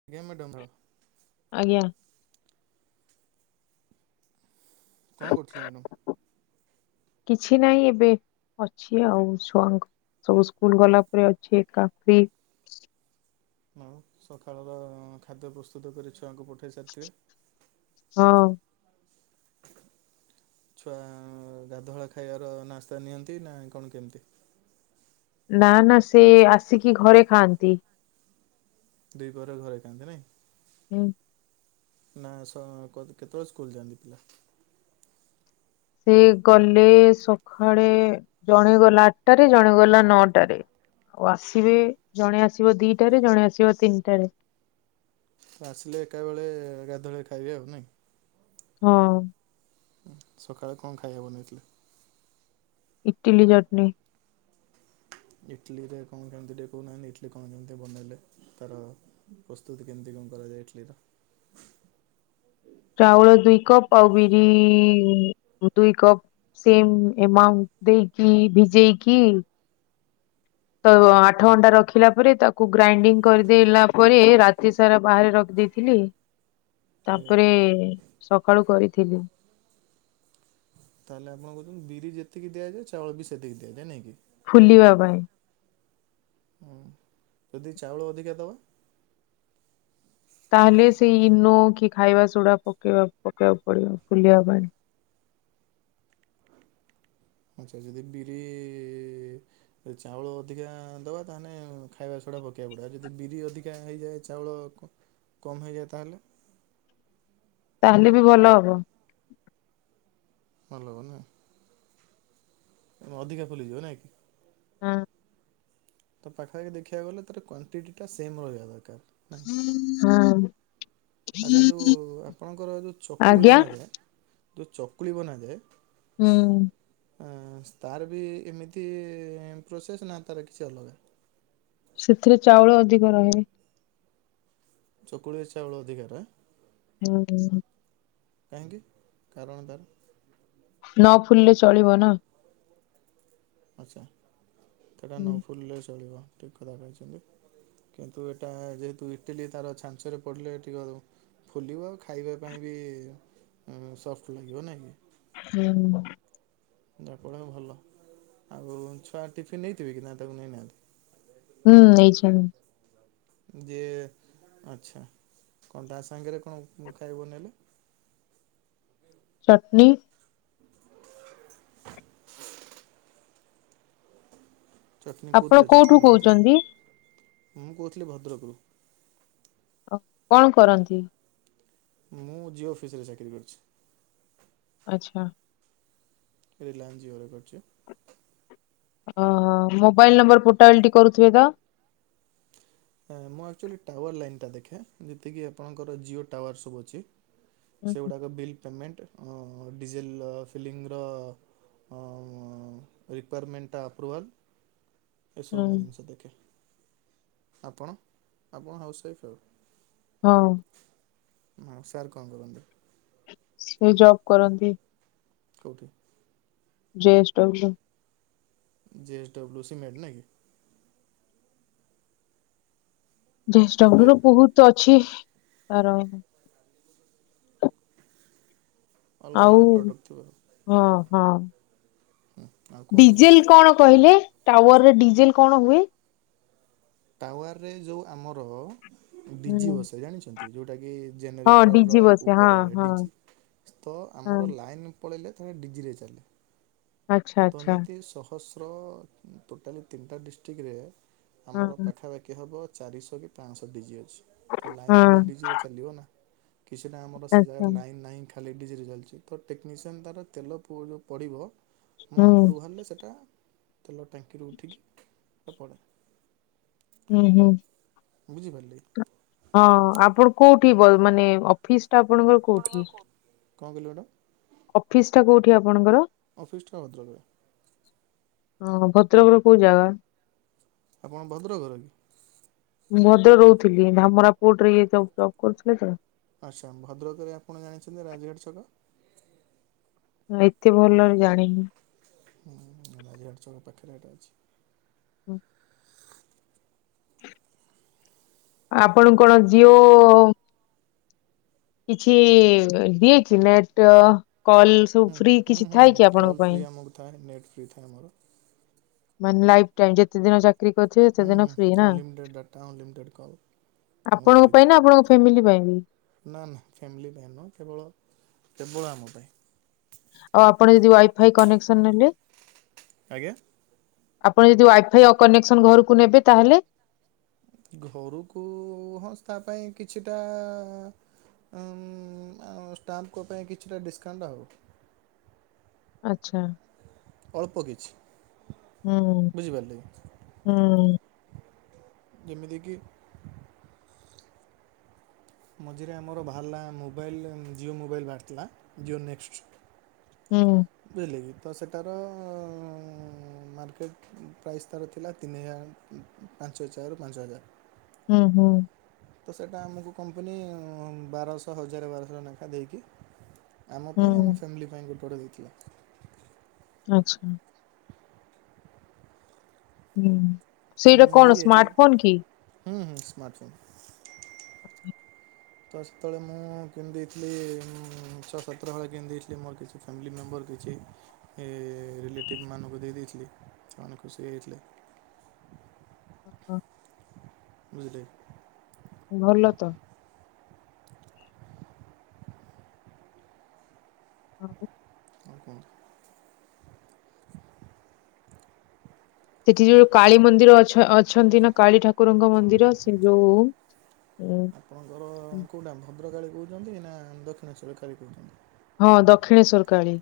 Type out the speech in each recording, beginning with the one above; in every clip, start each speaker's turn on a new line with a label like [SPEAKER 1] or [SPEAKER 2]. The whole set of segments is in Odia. [SPEAKER 1] [unintelligible]
[SPEAKER 2] ଆଜ୍ଞା।
[SPEAKER 1] କଣ କରୁଥିଲ ମ୍ୟାଡ଼ାମ?
[SPEAKER 2] କିଛି ନାହିଁ ଏବେ ଅଛି ଆଉ ଛୁଆଙ୍କୁ ସବୁ ସ୍କୁଲ ଗଲା ପରେ ଅଛି ଏକା ଫି।
[SPEAKER 1] ଆଉ ସକାଳର ଖାଦ୍ୟ ପ୍ରସ୍ତୁତ କରି ଛୁଆଙ୍କୁ ପଠାଇ ସାରିିଥିବେ।
[SPEAKER 2] ହଁ।
[SPEAKER 1] ଛୁଆ ଗାଧୁଆ ବେଳ ଖାଇବାର ନାସ୍ତା ନିଅନ୍ତି ନା କଣ କେମିତି?
[SPEAKER 2] ନା ନା ସେ ଆସିକି ଘରେ ଖାଆନ୍ତି।
[SPEAKER 1] ଦି ପହରେ ଘରେ ଖାଆନ୍ତି ନାଇଁ?
[SPEAKER 2] ହୁଁ।
[SPEAKER 1] ନାଁ ସ କ କେତେବେଳେ ସ୍କୁଲ ଯାଆନ୍ତି ପିଲା?
[SPEAKER 2] ସେ ଗଲେ ସଖାଳେ ଜଣେ ଗଲା ଆଠଟାରେ, ଜଣେ ଗଲା ନଅଟାରେ। ଆଉ ଆସିବେ ଜଣେ ଆସିବ ଦିଟାରେ, ଜଣେ ଆସିବ ତିନିଟାରେ।
[SPEAKER 1] ଛୁଆ ଆସିଲେ ଏକା ବେଳେ ଗାଧୁଆବେଳେ ଖାଇବେ ଆଉ ନାଇଁ?
[SPEAKER 2] ହଁ।
[SPEAKER 1] ସକାଳେ କଣ ଖାଇବା ବନେଇଥିଲେ?
[SPEAKER 2] ଇଟିଲି ଚଟନି।
[SPEAKER 1] ଇଟଲିରେ କଣ କେମିତି ଟିକେ କହୁନାହାନ୍ତି ଇଟଲି କଣ କେମିତି ବନେଇଲେ ତାର ପ୍ରସ୍ତୁତି କେମିତି କଣ କରାଯାଏ ଇଟଲିର?
[SPEAKER 2] ଚାଉଳ ଦୁଇ କପ୍ ଆଉ ବିରି ଦୁଇ କପ୍। ସେମ୍ ଏମାଉଣ୍ଟ ଦେଇକି ଭିଜେଇକି ତ ଆଠ ଘଣ୍ଟା ରଖିଲା ପରେ ତାକୁ ଗ୍ରାଇଣ୍ଡିଙ୍ଗ କରିଦେଲା ପରେ ରାତି ସାରା ବାହାରେ ରଖିଦେଇ ଥିଲି
[SPEAKER 1] ଆଜ୍ଞା
[SPEAKER 2] ତାପରେ ସକାଳୁ କରିଥିଲି।
[SPEAKER 1] ତାହେଲେ ଆପଣ କହୁଛନ୍ତି ବିରି ଯେତିକି ଦିଆଯାଏ ଚାଉଳ ବି ସେତିକି ଦିଆଯାଏ ନାଇଁ କି?
[SPEAKER 2] ଫୁଲିବା ପାଇଁ।
[SPEAKER 1] ହୁଁ। ଯଦି ଚାଉଳ ଅଧିକା ଦବା?
[SPEAKER 2] ତାହେଲେ ସେଇ ଇନୋ କି ଖାଇବା ସୋଡା ପକେଇବା ପକେଇବାକୁ ପଡିବ ଫୁଲିବା ପାଇଁ।
[SPEAKER 1] ଆଛା ଯଦି ବିରି ସେ ଚାଉଳ ଅଧିକା ଦେବା ତାହେଲେ ଖାଇବା ସୋଡା ପକାଇବା ପଡ଼ିବ ଯଦି ବିରି ଅଧିକା ହୋଇଯାଏ ଚାଉଳ କମ୍ ହେଇଯାଏ ତାହେଲେ।
[SPEAKER 2] ତାହେଲେ ବି ଭଲ ହବ।
[SPEAKER 1] ଭଲ ହବ ନା। ଅଧିକା ଫୁଲିଯିବ ନାଇଁ କି?
[SPEAKER 2] ହଁ।
[SPEAKER 1] ତ ପାଖା ପାଖି ଦେଖିବାକୁ ଗଲେ ତାର କ୍ଵଣ୍ଟି ଟା ସେମ ରହିବା ଦରକାର।
[SPEAKER 2] ହଁ।
[SPEAKER 1] ଆଛା ଯୋଉଁ ଆପଣଙ୍କର ଯୋଉଁ ଚକୁଳି
[SPEAKER 2] ଆଜ୍ଞା
[SPEAKER 1] ବନାଯାଏ ଯୋଉଁ ଚକୁଳି ବନାଯାଏ।
[SPEAKER 2] ହୁଁ।
[SPEAKER 1] ତାର ବି ଏମିତି ପ୍ରୋସେସ୍ ନା ତାର କିଛି ଅଲଗା?
[SPEAKER 2] ସେଥିରେ ଚାଉଳ ଅଧିକ ରହେ।
[SPEAKER 1] ଚକୁଳି ରେ ଚାଉଳ ଅଧିକାର
[SPEAKER 2] ଉଁ ହୁଁ।
[SPEAKER 1] କାହିଁକି କାରଣ ତାର?
[SPEAKER 2] ନ ଫୁଲିଲେ ଚଳିବ ନା?
[SPEAKER 1] ଆଚ୍ଛା ସେଟା
[SPEAKER 2] ହୁଁ
[SPEAKER 1] ନ ଫୁଲିଲେ ଚଳିବ ଠିକ୍ କଥା କହିଛନ୍ତି? କିନ୍ତୁ ଏଇଟା ଯେହେତୁ ଇଟିଲୀ ତାର ଛାଞ୍ଚରେ ପଡ଼ିଲେ ଟିକିଏ ଫୁଲିବ ଆଉ ଖାଇବା ପାଇଁ ବି ସଫ୍ଟ ଲାଗିବ ନାଇଁ?
[SPEAKER 2] ହୁଁ।
[SPEAKER 1] ଆପଣ ଭଲ ଆଉ ଛୁଆ ଟିଫିନ୍ ନେଇଥିବେ କି ନା ତାକୁ ନେଇନାହାନ୍ତି?
[SPEAKER 2] ହୁଁ ନେଇଛନ୍ତି
[SPEAKER 1] ଯେ ଆଚ୍ଛା କଣ ତା ସାଙ୍ଗରେ କଣ ଖାଇବା ନେଲେ?
[SPEAKER 2] ଚଟନି।
[SPEAKER 1] ଚଟଣୀ
[SPEAKER 2] ଆପଣ
[SPEAKER 1] କେଉଁଥିରେ
[SPEAKER 2] କୋଉଠୁ
[SPEAKER 1] ଚଟଣୀ [unintelligible] ମୁଁ
[SPEAKER 2] କହୁଛନ୍ତି
[SPEAKER 1] ନେଇଥିଲି ଭଦ୍ରକରୁ
[SPEAKER 2] କଣ କରନ୍ତି?
[SPEAKER 1] ମୁଁ ଜିଓ ଅଫିସ ରେ ଚାକିରି କରିଛି।
[SPEAKER 2] ଆଛ।
[SPEAKER 1] ରିଲଏନ୍ସ ଜିଓରେ କରିଛି।
[SPEAKER 2] ଓହୋ ମୋବାଇଲ ନମ୍ବର ପୋର୍ଟାଲ ଟି କରୁଥିବେ ତ?
[SPEAKER 1] ହଁ ମୁଁ ଆକ୍ଚୁଆଲି ଟାୱାର ଲାଇନ୍ଟା ଦେଖେ ଯେତିକି ଆପଣଙ୍କର ଜିଓ ଟାୱାର ସବୁ ଅଛି।
[SPEAKER 2] ହୁଁ
[SPEAKER 1] ସେଗୁଡ଼ାକ ବିଲ୍ ପେମେଣ୍ଟ ଅ ଡିଜେଲ ଫିଲିଂର ଅ ରିକଵୟାରମେଣ୍ଟଟ ଆପ୍ରୁଭାଲ୍
[SPEAKER 2] ହୁଁ
[SPEAKER 1] ଏସବୁ ମୁଁ ଜିନିିଷ ଦେଖେ। ଆପଣ ଆପଣ ହାଉସ୍ୱାଇଫ୍ ଆଉ?
[SPEAKER 2] ହଁ।
[SPEAKER 1] ହୁଁ ସାର କଣ କରନ୍ତି?
[SPEAKER 2] ସେ ଜବ୍ କରନ୍ତି।
[SPEAKER 1] କଉଠି?
[SPEAKER 2] [unintelligible]
[SPEAKER 1] ଜେଏସ୍ଡବ୍ଲ୍ୟୁ ସିମେଣ୍ଟ ନାଇଁ କି?
[SPEAKER 2] ଜେଡଵ୍ଲୁ
[SPEAKER 1] ଯେ
[SPEAKER 2] ର ବହୁତ ଅଛି ତାର
[SPEAKER 1] ଅଲଗା
[SPEAKER 2] ଆଉ
[SPEAKER 1] ଅଲଗା ପ୍ରଡ଼କ୍ଟ ଥିବ ଆଉ
[SPEAKER 2] ହଁ ହଁ
[SPEAKER 1] ଆଉ କୁହନ୍ତୁ
[SPEAKER 2] ଡିଜେଲ କଣ କହିଲେ ଟାୱାର ରେ ଡିଜେଲ କଣ ହୁଏ?
[SPEAKER 1] ଟାୱାର ରେ ଯୋଉ ଆମର ଡିଜି
[SPEAKER 2] ହୁଁ
[SPEAKER 1] ବସେ ଜାଣିଛ? ଅଛନ୍ତି, ଯୋଉଟାକି
[SPEAKER 2] ହଁ ଡିଜି
[SPEAKER 1] ଜେନେରେଟରର
[SPEAKER 2] ବସେ ହଁ
[SPEAKER 1] ଉପରେ
[SPEAKER 2] ହଁ
[SPEAKER 1] ଡିଜିଟ ତ
[SPEAKER 2] ହଁ
[SPEAKER 1] ଆମର ଲାଇନ୍ ପଳେଇଲେ ତାଙ୍କ ଡିଜିରେ ଚାଲେ।
[SPEAKER 2] ଆଚ୍ଛା
[SPEAKER 1] ତ
[SPEAKER 2] ଆଚ୍ଛା।
[SPEAKER 1] ଏମିତି ସହସ୍ର, ଟୋଟାଲି ତିନିଟା ଡିଷ୍ଟିକରେ
[SPEAKER 2] ହଁ
[SPEAKER 1] ଆମର ପାଖାପାଖି ହବ ଚାରିଶହ କି ପାଞ୍ଚଶହ ଡିଜି ଅଛି। ତ ଲାଇନ୍
[SPEAKER 2] ହଁ
[SPEAKER 1] ଗଲେ ଡିଜି ଅଛି ଚାଲିବ ନା, କିଛିଟା ଆମର ସେ
[SPEAKER 2] ଆଚ୍ଛା
[SPEAKER 1] ଜାଗାରେ ଲାଇନ ନାହିଁ। ଖା ଖାଲି ଡିଜିରେ ଚାଲିଛି। ତ ଟେକ୍ନିସିଆନ୍ ତାର ତେଲ ପୁ ଯୋଉ ପଡ଼ିବ ମୋ
[SPEAKER 2] ହୁଁ
[SPEAKER 1] ଆପ୍ରୁଭାଲରେ ସେଇଟା ତେଲ ଟାଙ୍କିରୁ ଉଠିକି ସେ ପଡ଼େ।
[SPEAKER 2] ହୁଁ ହୁଁ।
[SPEAKER 1] ବୁଝିପାରିଲେ?
[SPEAKER 2] ହଁ ଆପଣ କୋଉଠି ବଲ ମାନେ ଅଫିସ ଟା ଆପଣଙ୍କର କୋ
[SPEAKER 1] ଆପଣଙ୍କ କୋ, କଣ କହିଲେ ହେଟା?
[SPEAKER 2] ଅଫିସଟା କୋଉଠି ଆପଣଙ୍କର?
[SPEAKER 1] ଅଫିସଟା ଭଦ୍ରକରେ।
[SPEAKER 2] ହଁ, ଭଦ୍ରକର କୋଉ ଜାଗା?
[SPEAKER 1] ଆପଣ ଭଦ୍ରକର କି?
[SPEAKER 2] ମୁଁ ଭଦ୍ର ରେ ରହୁଥିଲି। ଧାମରା ପୋର୍ଟରେ ଇଏ ଜବ- ଜବ କରୁଥିଲେ ତ।
[SPEAKER 1] ଆଚ୍ଛା, ଭଦ୍ରକରେ ଆପଣ ଜାଣିଛନ୍ତି ରାଜବାଟୀ ଛକ?
[SPEAKER 2] ମୁଁ ଏତେ ଭଲରେ ଜାଣିନି।
[SPEAKER 1] ହୁଁ ରାଜବାଟୀ ଛକ ପାଖରେ ହେଟା ଅଛି।
[SPEAKER 2] ହୁଁ। ଆପଣ କଣ ଜିଓ? କିଛି ବିକ ନେଟ୍ କଲସ
[SPEAKER 1] ହୁଁ, ହୁଁ ହୁଁ ହୁଁ କଲ ଫ୍ରୀ ଆମକୁ ଥାଏ। ନେଟ ଫ୍ରୀ ଥାଏ ଆମର।
[SPEAKER 2] ମାନେ ଲାଇଫ ଟାଇମ। ଯେତେ ଦିନ ଚାକ ଚାକେରୀ କରିଥିବେ ସେତେ
[SPEAKER 1] ହୁଁ
[SPEAKER 2] ଦିନ
[SPEAKER 1] ହୁଁ
[SPEAKER 2] ଫ୍ରି ନା
[SPEAKER 1] ଅନଲିମିଟେଡ଼ ଡାଟା, ଅନଲିମିଟେଡ଼ କଲ।
[SPEAKER 2] ଆପଣଙ୍କ ପାଇଁ ନା ଆପଣଙ୍କ ଫ୍ୟାମିଲି ପାଇଁ ବି?
[SPEAKER 1] ନା ନା ଫ୍ୟାମିଲି ପାଇଁ ନୁହଁ। କେବଳ କେବଳ ଆମ ପାଇଁ।
[SPEAKER 2] ଆଉ ଆପଣ ଯଦି ୱାଇଫାଇ କନେକ୍ସନ ନେଲେ?
[SPEAKER 1] ଆଜ୍ଞା?
[SPEAKER 2] ଆପଣ ଯଦି ୱାଇଫାଇ ଅ କନେକ୍ସନ ଘରକୁ ନେବେ ତାହେଲେ?
[SPEAKER 1] ଘରୁକୁ, ହଁ ସ୍ତା ପାଇଁ କିଛିଟା ଉଁ ଆମ ଷ୍ଟାମ୍ପଙ୍କ ପାଇଁ କିଛିଟା ଡିସ୍କାଉଣ୍ଟ ଆଉ।
[SPEAKER 2] ଆଚ୍ଛା।
[SPEAKER 1] ଅଳ୍ପ କିଛି।
[SPEAKER 2] ହୁଁ
[SPEAKER 1] ବୁଝିପାରିଲେ?
[SPEAKER 2] ହୁଁ
[SPEAKER 1] ଯେମିତିକି ମଝିରେ ଆମର ବାହାରିଲା ମୋବାଇଲ୍ ଜିଓ ମୋବାଇଲ୍ ବାହାରିଥିଲା, ଜିଓ ନେକ୍ସଟ୍।
[SPEAKER 2] ହୁଁ।
[SPEAKER 1] [unintelligible] ତ ସେଟାର ଉଁ ମାର୍କେଟ୍ ପ୍ରାଇସ୍ ତାର ଥିଲା ତିନିଆ ପାଞ୍ଚ ହଜାରରୁ ପାଞ୍ଚ ହଜାର।
[SPEAKER 2] ହୁଁ ହୁଁ।
[SPEAKER 1] ତ ସେଟା ଆମକୁ କମ୍ପନୀ ବାରଶହ ହଜାର ବାରଶହ ନେଖା ଦେଇକି ଆମପାଇଁ,
[SPEAKER 2] ହୁଁ
[SPEAKER 1] ଆମ ଫ୍ୟାମିଲିପାଇଁ ଗୋଟେ ଗୋଟେ ଦେଇଥିଲା।
[SPEAKER 2] ଆଚ୍ଛା। ହୁଁ,
[SPEAKER 1] ତ
[SPEAKER 2] ସେଇଟା
[SPEAKER 1] ମୁଁ
[SPEAKER 2] କଣ
[SPEAKER 1] ନେଇଯାଇଥିଲି
[SPEAKER 2] ସ୍ମାର୍ଟ ଫୋନ କି?
[SPEAKER 1] ହୁଁ ହୁଁ। Smart phone. ତ ସେତେବେଳେ ମୁଁ କିଣିଦେଇଥିଲି ଉଁ ଛଅ ସାତଟା ଭଳିଆ କିଣିଦେଇଥିଲି ମୋର କିଛି ଫ୍ୟାମିଲି ମେମ୍ବର କିଛି ଏ ରିଲେଟିଭ୍ ମାନଙ୍କୁ ଦେଇ ଦେଇଥିଲି। ସେମାନେ ଖୁସି ହେଇଯାଇଥିଲେ।
[SPEAKER 2] ଅ।
[SPEAKER 1] ବୁଝିଲେ?
[SPEAKER 2] ଭଲ ତ। [inaudible]
[SPEAKER 1] କଣ କୁହନ୍ତୁ?
[SPEAKER 2] ସେଠି ଯୋଉ କାଳୀ ମନ୍ଦିର ଅଛ, ଅଛନ୍ତି ନା କାଳୀ ଠାକୁରଙ୍କ ମନ୍ଦିର ସେ ଯୋଉ ଉଁ
[SPEAKER 1] ଆପଣଙ୍କର କେଉଟା ଭଦ୍ରକାଳୀ କହୁଛନ୍ତି, ନା ଦକ୍ଷିଣେଶ୍ୱରକାଳୀ କହୁଛନ୍ତି?
[SPEAKER 2] ହଁ ଦକ୍ଷିଣେଶ୍ୱରକାଳୀ।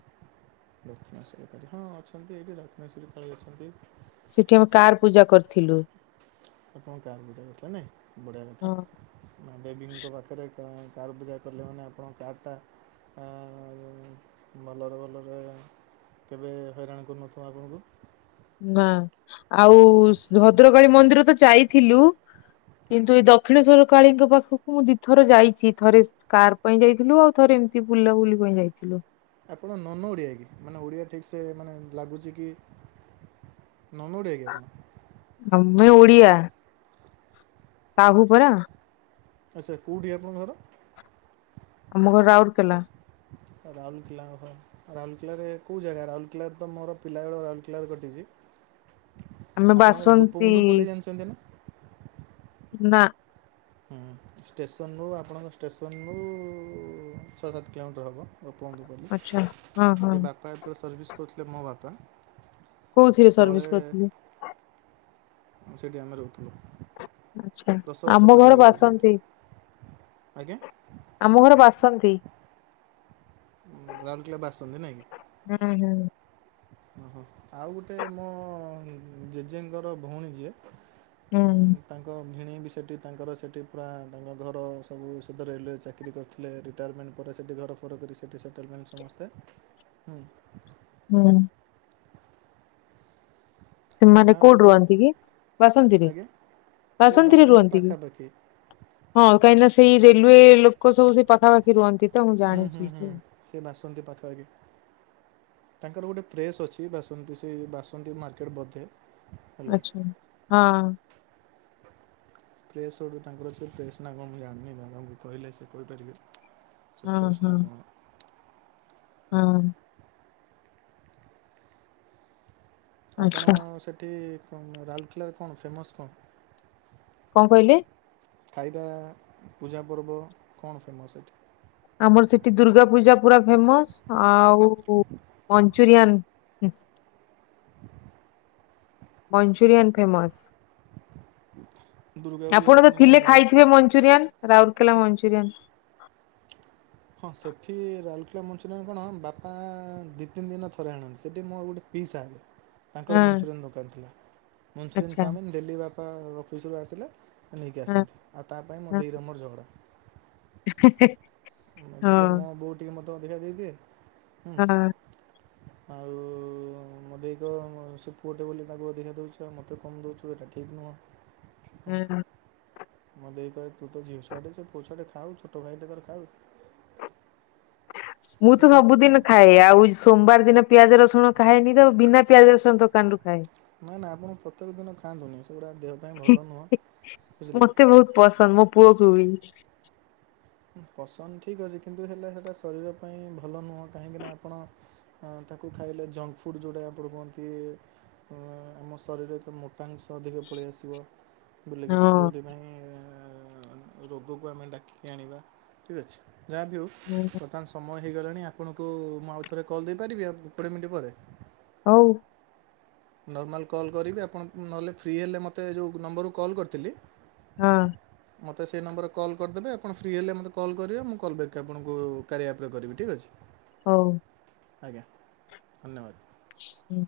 [SPEAKER 1] ଦକ୍ଷିଣେଶ୍ୱରକାଳୀ ହଁ ଅଛନ୍ତି ଏଇଠି ଦକ୍ଷିଣେଶ୍ୱରକାଳୀ ଅଛନ୍ତି।
[SPEAKER 2] ସେଠି ଆମେ କାର ପୂଜା କରିଥିଲୁ।
[SPEAKER 1] ଆପଣ କାର ପୂଜା କରିଥିଲେ ନାଇଁ ବଢ଼ିଆ କଥା।
[SPEAKER 2] ହଁ
[SPEAKER 1] ମା ଦେବୀଙ୍କ ପାଖରେ କାର କାର୍ ପୂଜା କଲେ ମାନେ ଆପଣଙ୍କ କାର ଟା ଆ ଭଲରେ ଭଲରେ। କେବେ ହଇରାଣ କରୁନଥିବ ଆପଣଙ୍କୁ?
[SPEAKER 2] ନା। ଆଉ ଭଦ୍ରକାଳୀ ମନ୍ଦିର ତ ଯାଇଥିଲୁ। କିନ୍ତୁ ଏ ଦକ୍ଷିନେଶ୍ୱରକାଳୀଙ୍କ ପାଖକୁ ମୁଁ ଦିଥର ଯାଇଛି। ଥରେ କାର୍ ପାଇଁ ଯାଇଥିଲୁ। ଆଉ ଥରେ ଏମିତି ବୁଲାବୁଲି ପାଇଁ ଯାଇଥିଲୁ।
[SPEAKER 1] ଆପଣ ନନ ଓଡ଼ିଆ କି? ମାନେ ଓଡ଼ିଆ ଠିକ ସେ ମାନେ ଲାଗୁଛି କି ନନ ଓଡ଼ିଆକି ଆପଣ?
[SPEAKER 2] ଆମେ ଓଡିଆ। ସାହୁ ପରା।
[SPEAKER 1] ଆଚ୍ଛା କେଉଁଠି ଆପଣଙ୍କ ଘର?
[SPEAKER 2] ଆମ ଘର ରାଉରକେଲା।
[SPEAKER 1] ରାଉଲ୍ କେଲା ଘର? ରାଉରକେଲାରେ କୋଉ ଜାଗା? ରାଉରକେଲାରେ ତ ମୋର ପିଲା ବେଳ ରାଉରକେଲାରେ କଟିଛି।
[SPEAKER 2] ଆମେ
[SPEAKER 1] ଆପଣଙ୍କର
[SPEAKER 2] ବାସନ୍ତି
[SPEAKER 1] ଗୋପବନ୍ଧୁ ପଲେଇ ଜାଣିଛନ୍ତି ନା?
[SPEAKER 2] ନା
[SPEAKER 1] ଷ୍ଟେସନ୍ ରୁ ଆପଣଙ୍କ ଷ୍ଟେସନ୍ ରୁ ଛଅ ସାତ କିଲୋମିଟର ହବ। ଗୋପବନ୍ଧୁ ପଲ୍ଲି।
[SPEAKER 2] ଆଚ୍ଛା ହଁ ହଁ
[SPEAKER 1] ସେଠି ବାପା ଯେତେବେଳେ ସର୍ଭିସ୍ କରୁଥିଲେ ମୋ ବାପା।
[SPEAKER 2] କୋଉଥିରେ
[SPEAKER 1] ସେତେବେଳେ
[SPEAKER 2] ସର୍ଭିସ କରିଥିଲେ?
[SPEAKER 1] ସେଇଠି ଆମେ ରହୁଥିଲୁ।
[SPEAKER 2] ଆଛା।
[SPEAKER 1] ଦଶ ବର୍ଷ
[SPEAKER 2] ଆମ ଘର
[SPEAKER 1] ପାଖାପାଖି ରହିଛୁ ଏଠି
[SPEAKER 2] ବାସନ୍ତି।
[SPEAKER 1] ଆଜ୍ଞା
[SPEAKER 2] ଆମ ଘର ବାସନ୍ତି।
[SPEAKER 1] ଉଁ ରାଉରକେଲା ବାସନ୍ତୀ ନାଇଁ କି?
[SPEAKER 2] ହୁଁ ହୁଁ।
[SPEAKER 1] ଓହୋ। ଆଉ ଗୋଟେ ମୋ ଜେଜେଙ୍କର ଭଉଣୀ ଯିଏ।
[SPEAKER 2] ହୁଁ
[SPEAKER 1] ଉଁ ତାଙ୍କ ଭିଣେଇ ବି ସେଠି ତାଙ୍କର ସେଠି ପୁରା ତାଙ୍କ ଘର ସବୁ ସେ ତ ରେଲୱ ରେ ଚାକିରି କରିଥିଲେ। ରିଟାୟାରମେଣ୍ଟ ପରେ ସେଠି ଘର ଫର କରି ସେଇଠି ସେଟଲମେଣ୍ଟ ସମସ୍ତେ। ହୁଁ
[SPEAKER 2] ହୁଁ।
[SPEAKER 1] ତ
[SPEAKER 2] ସେମାନେ
[SPEAKER 1] ଯାହା ବି
[SPEAKER 2] କୋଉଠି
[SPEAKER 1] ହଉ
[SPEAKER 2] ରୁହନ୍ତି କି ବାସନ୍ତିରେ
[SPEAKER 1] ଆଜ୍ଞା ସେ
[SPEAKER 2] ବାସନ୍ତିରେ
[SPEAKER 1] ବାସନ୍ତି
[SPEAKER 2] ରୁହନ୍ତି କି?
[SPEAKER 1] ପାଖାପାଖି
[SPEAKER 2] ହଁ କାହିଁକି ନା ସେଇ ରେଲିୱେ ଲୋକ ସବୁ ସେଇ ପାଖାପାଖି ରୁହନ୍ତି। ତ ମୁଁ
[SPEAKER 1] ହୁଁ ହୁଁ
[SPEAKER 2] ଜାଣିଛି
[SPEAKER 1] ହୁଁ
[SPEAKER 2] ସେ
[SPEAKER 1] ସେ ବାସନ୍ତି ପାଖାପାଖି। ତାଙ୍କର ଗୋଟେ କ୍ରେସ୍ ଅଛି ବାସନ୍ତି ସେ ବାସନ୍ତି ମାର୍କେଟ୍ ବୋଧେ? ହେଲା କି
[SPEAKER 2] ଆଛା ଆଛା ହଁ।
[SPEAKER 1] ପ୍ରେସ୍ ସଡ଼ୁ ତାଙ୍କର ଅଛି ସେ ପ୍ରେସ୍ ନା କଣ ମୁଁ ଜାଣିନି ନା ଏବଂ ତାଙ୍କୁ କହିଲେ ସେ କହିପାରିବେ। ସେ
[SPEAKER 2] ହଁ
[SPEAKER 1] ପ୍ରେସ୍
[SPEAKER 2] ହଁ
[SPEAKER 1] ନାଆ କଣ? ହୁଁ
[SPEAKER 2] ହଁ।
[SPEAKER 1] ଆପଣ
[SPEAKER 2] ଆଚ୍ଛା
[SPEAKER 1] ସେଠି ରାଉଲ୍କେଲାରେ କଣ ଫେମସ୍ କଣ?
[SPEAKER 2] କଁ କହିଲେ?
[SPEAKER 1] ଖାଇବା ପୂଜା ପର୍ବ କଣ ଫେମସ୍ ସେଠି?
[SPEAKER 2] ଆମର ସେଠି ଦୁର୍ଗା ପୂଜା ପୁରା ଫେମସ୍ ଆଉ ମଞ୍ଚୁରିଆନ୍।
[SPEAKER 1] [inaudible]
[SPEAKER 2] Manchurian famous.
[SPEAKER 1] ହୁଁ
[SPEAKER 2] ଆପଣ ତ ଥିଲେ ଖାଇଥିବେ ମଞ୍ଚୁରିଆନ୍ ରାଉଲକେଲା ମଞ୍ଚୁରିଆନ୍।
[SPEAKER 1] ହଁ ସେଠି ରାଉରକେଲା ମଞ୍ଚୁରିଆନ୍ କଣ ବାପା ଦିଇ ତିନି ଦିନ ରେ ଥରେ ଆଣନ୍ତି। ସେଠି ମଁ ଆଉ ଗୋଟେ ପିଈସା ହେବେ। ତାଙ୍କର
[SPEAKER 2] ହଁ
[SPEAKER 1] ମଞ୍ଚୁରିଆନ୍ ଦୋକାନ ଥିଲା ମଞ୍ଚୁରିଆନ୍
[SPEAKER 2] ଆଚ୍ଛା।
[SPEAKER 1] ଚାଓମିିନ୍ ଡେଲି ବାପା ଅଫିସିରୁ ଆସିଲେ ବାପା ନେଇକି
[SPEAKER 2] ହଁ
[SPEAKER 1] ଆସନ୍ତି ଆଉ ତା ପାଇଁ ମୋ
[SPEAKER 2] ହଁ
[SPEAKER 1] ଦେଇ ର ମୋର ଝଗଡ଼ା। ଟିକେ
[SPEAKER 2] ହଁ
[SPEAKER 1] ମୋ ବୋଉ ଟିକେ ମୋତେ ଅଧିକା ଦେଇଦିଏ ହୁଁ।
[SPEAKER 2] ହଁ
[SPEAKER 1] ଆଉ ମୋ ଦେଇ କଇବ ସେ ପୁଅଟେ ବୋଲି ତାଙ୍କୁ ଅଧିକା ଦଉଚି ଆଉ ମୋତେ କମ୍ ଦଉଚି ଏଇଟା ଠିକ୍ ନୁହଁ।
[SPEAKER 2] ହଁ
[SPEAKER 1] ମୋ ଦେଇକି କଇବ ତୁତ ଝିଅ ଛୁଆ ଟେ ସେ ପୁଅ ଛୁଆ ଟେ ସେଖାଉ ଛୋଟ ଭାଇଟେ ତୋର ଖାଉ।
[SPEAKER 2] ମୁଁ ତ
[SPEAKER 1] ସେସବୁ କଥା
[SPEAKER 2] ସବୁଦିନ୍ ଖାଏ ଆଉ ସୋମବାର ଦିନ ପିଆଜ ରସୁଣ ଖାଏନି ତ ବିନା ପିଆଜ ରସୁଣ ଦୋକାନରୁ ଖାଏ।
[SPEAKER 1] ନା ନା ଆପଣ ପ୍ରତ୍ୟେକ ଦିନ ଖାଆନ୍ତୁନି ସେଗୁଡ଼ା ଦେହ ପାଇଁ ଭଲ ନୁହଁ ବୁଝିଲେ କି?
[SPEAKER 2] ମତେ ବହୁତ୍ ପସନ୍ଦ। ମୋକ୍ ପୁଅକୁ ବି।
[SPEAKER 1] ପସନ୍ଦ ଠିକ୍ ଅଛି କିନ୍ତୁ ହେଲେ ସେଇଟା ଶରୀର ପାଇଁ ଭଲ ନୁହଁ। କାହିଁକିନା ଆପଣ ତାକୁ ଖାଇଲେ ଜଙ୍କ୍ ଫୁଡ୍ ଯୋଉଟା ଆପଣ କୁହନ୍ତି। ଆମ ଶରୀର ଏତେ ମୋଟାଂଶ ଅଧିକ ପଳେଇ ଆସିବ। ବୁଲେକି
[SPEAKER 2] ହଁ
[SPEAKER 1] ଯୋଉଥିପାଇଁ ରୋଗକୁ ଆମେ ଡାକି କି ଆଣିବା ଠିକ୍ ଅଛି ଯାହା ବିି ହଉ।
[SPEAKER 2] ହୁଁ।
[SPEAKER 1] ବର୍ତମାନ୍ ସମୟ ହେଇଗଲାଣି ଆପଣଙ୍କୁ ମୁଁ ଆଉଥରେ କଲ୍ ଦେଇପାରିବି ଆଉ କୋଡ଼ିଏ ମିନିଟ୍ ପରେ?
[SPEAKER 2] ହଉ।
[SPEAKER 1] ନର୍ମାଲ୍ କଲ୍ କରିବି ଆପଣ ନହେଲେ ଫ୍ରି ହେଲେ ମତେ ଯୋଉ ନମ୍ବରରୁ କଲ୍ କରିଥିଲି।
[SPEAKER 2] ହଁ।
[SPEAKER 1] ତ ସେଇ ନମ୍ବରରେ କଲ୍ କରିଦେବେ ଆପଣ ଫ୍ରି ହେଲେ ମୋତେ କଲ୍ କରିବେ ମୁଁ କଲ୍ ବ୍ୟାକ୍ ଆପଣଙ୍କୁ କାରିଆ ଆପ୍ ରେ କରିବି ଠିକ୍ ଅଛି।
[SPEAKER 2] ହ ହଉ।
[SPEAKER 1] ଆଜ୍ଞା, ଧନ୍ୟବାଦ୍।
[SPEAKER 2] ହୁଁ।